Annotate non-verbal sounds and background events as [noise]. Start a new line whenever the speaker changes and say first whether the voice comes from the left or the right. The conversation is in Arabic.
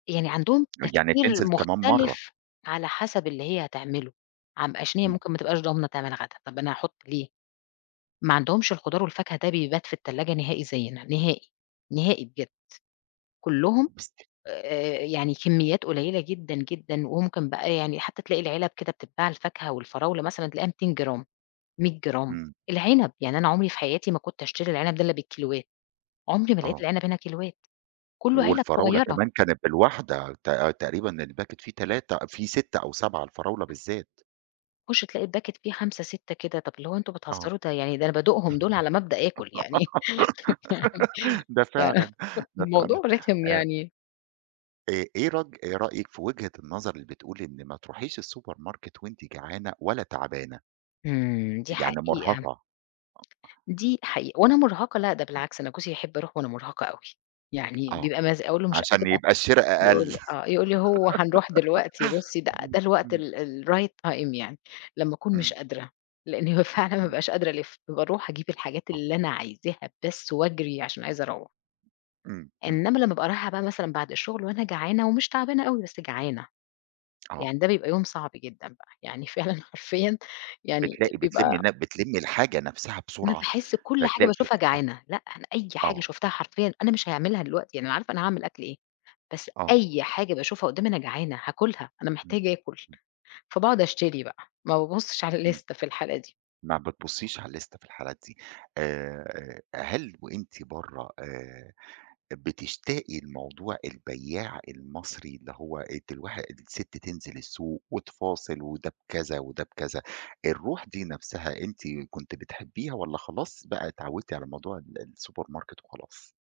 left: يعني عندهم
right: أ يعني
left: التفكير
right: تنزل كمان مرّه.
left: مُختلف على حسب اللي هي هتعملُه، عم عشان هي
right: إمم.
left: ممكن ما تبقاش ضامنة تعمل غدا، طَب أنا هاحُط ليه؟ ما عندهمش الخضار والفاكهة ده بيبات في التلاجة نهائي زيّنا، نهائي، نهائي بجد، كلّهم
right: بست
left: آآ، يعني كميّات قليّلة جدًا جدًا، وممكن بقى يعني حتى تلاقي العِلَب كده بتتباع الفاكهة والفراولة مثلًا تلاقيها 200 جرام، 100 جرام،
right: إمم.
left: العِنَب، يعني أنا عمري في حياتي ما كنت اشتري العِنَب ده اللي بالكيلوات، عمري ما لقيت
right: آه.
left: العِنَب هنا كيلوات، كلُّه علب
right: والفراولة
left: صغيّرة.
right: كمان كانت بالواحدة، ت تقريبًا الباكيت في 3 في 6 أو 7، الفراولة بالذّات.
left: تخُشّ تلاقي الباكيت فيها 5، 6 كده، طَب اللي هو أنتم
right: آه،
left: بتهزروا، ده يعني ده أنا بادوقهم دول على ما أبدأ آكل يعني،
right: [giggles]
left: [laughs] فيعني
right: ده
left: ف
right: فعلًا،
left: [laughs]
right: ده
left: فالموضوع
right: فعلًا
left: رِخِم
right: أ
left: يعني
right: آآ، إيه رج آآ، رأيِك في وجهة النظر اللي بتقول إن ما تروحيش السوبر ماركت وأنتِ جعانة ولا تعبانة؟
left: إمم، دي
right: يعني
left: حقيقة،
right: مُرهقة، آه.
left: دي حقيقة وأنا مُرهقة لأ، ده
right: [unintelligible]
left: بالعكس أنا جوزي يحب أروح وأنا مُرهقة أوي، يعني
right: آه،
left: بيبقى مز أقول له مش
right: عشان
left: قادرة
right: يبقى الشرا
left: يقول
right: أقل،
left: لي آه، يقول لي: "هو هنروح دلوقتي،
right: [giggles]
left: بصّي بقى
right: إمم،
left: ده الوقت
right: إمم.
left: ال الright time يعني." لمّا أكون مش
right: إمم.
left: قادرة، لإن هو فعلًا ما
right: إمم.
left: بابقاش قادرة الِفّ، باروح أجيب الحاجات
right: آه.
left: اللي أنا عايزاها بس واجري،
right: [unintelligible]
left: عشان عايزة أروّح،
right: إمم، إمم.
left: إنمّا لمّا ابقى رايحة بقى مثلًا بعد الشغل وأنا جعانة ومش تعبانة أوي، بس جعانة،
right: آه.
left: يعني ده بيبقى يوم صعب جدًا بقى، يعني فعلًا حرفيًا يعني
right: بتلاقي بتلمّي
left: بيبقى
right: نب بتلمّي الحاجة نفسها
left: أنا
right: بسرعة،
left: باحس كل حاجة
right: فتلاقي ف
left: باشوفها
right: آه،
left: جعانة، لأ أنا أي حاجة
right: آه.
left: شُفتها حرفيًا أنا مش هيعملها دلوقتي، يعني أنا عارفة أنا هاعمل أكل إيه، بس
right: آه.
left: أي حاجة باشوفها قُدّامي أنا جعانة، هاكلها، أنا
right: إمم،
left: محتاجة آكل.
right: إمم.
left: فبقعُد أشتري بقى، ما بابُصِّش على
right: إمم.
left: اللِستة في الحالة دي.
right: ما بتبصّيش على اللِستة في الحالات دي آآ، أ هل وأنتِ برّه، آآ، بتشتاقي لموضوع البيّاع المصري، اللي هو الت الواح الست تنزِل السوق وتفاصل وده بكذا، وده بكذا، الروح دي نفسها، أنتِ كنتِ بتحبّيها والَّا خلاص بقى اتعوّدتِ على موضوع ال السوبر ماركت وخلاص؟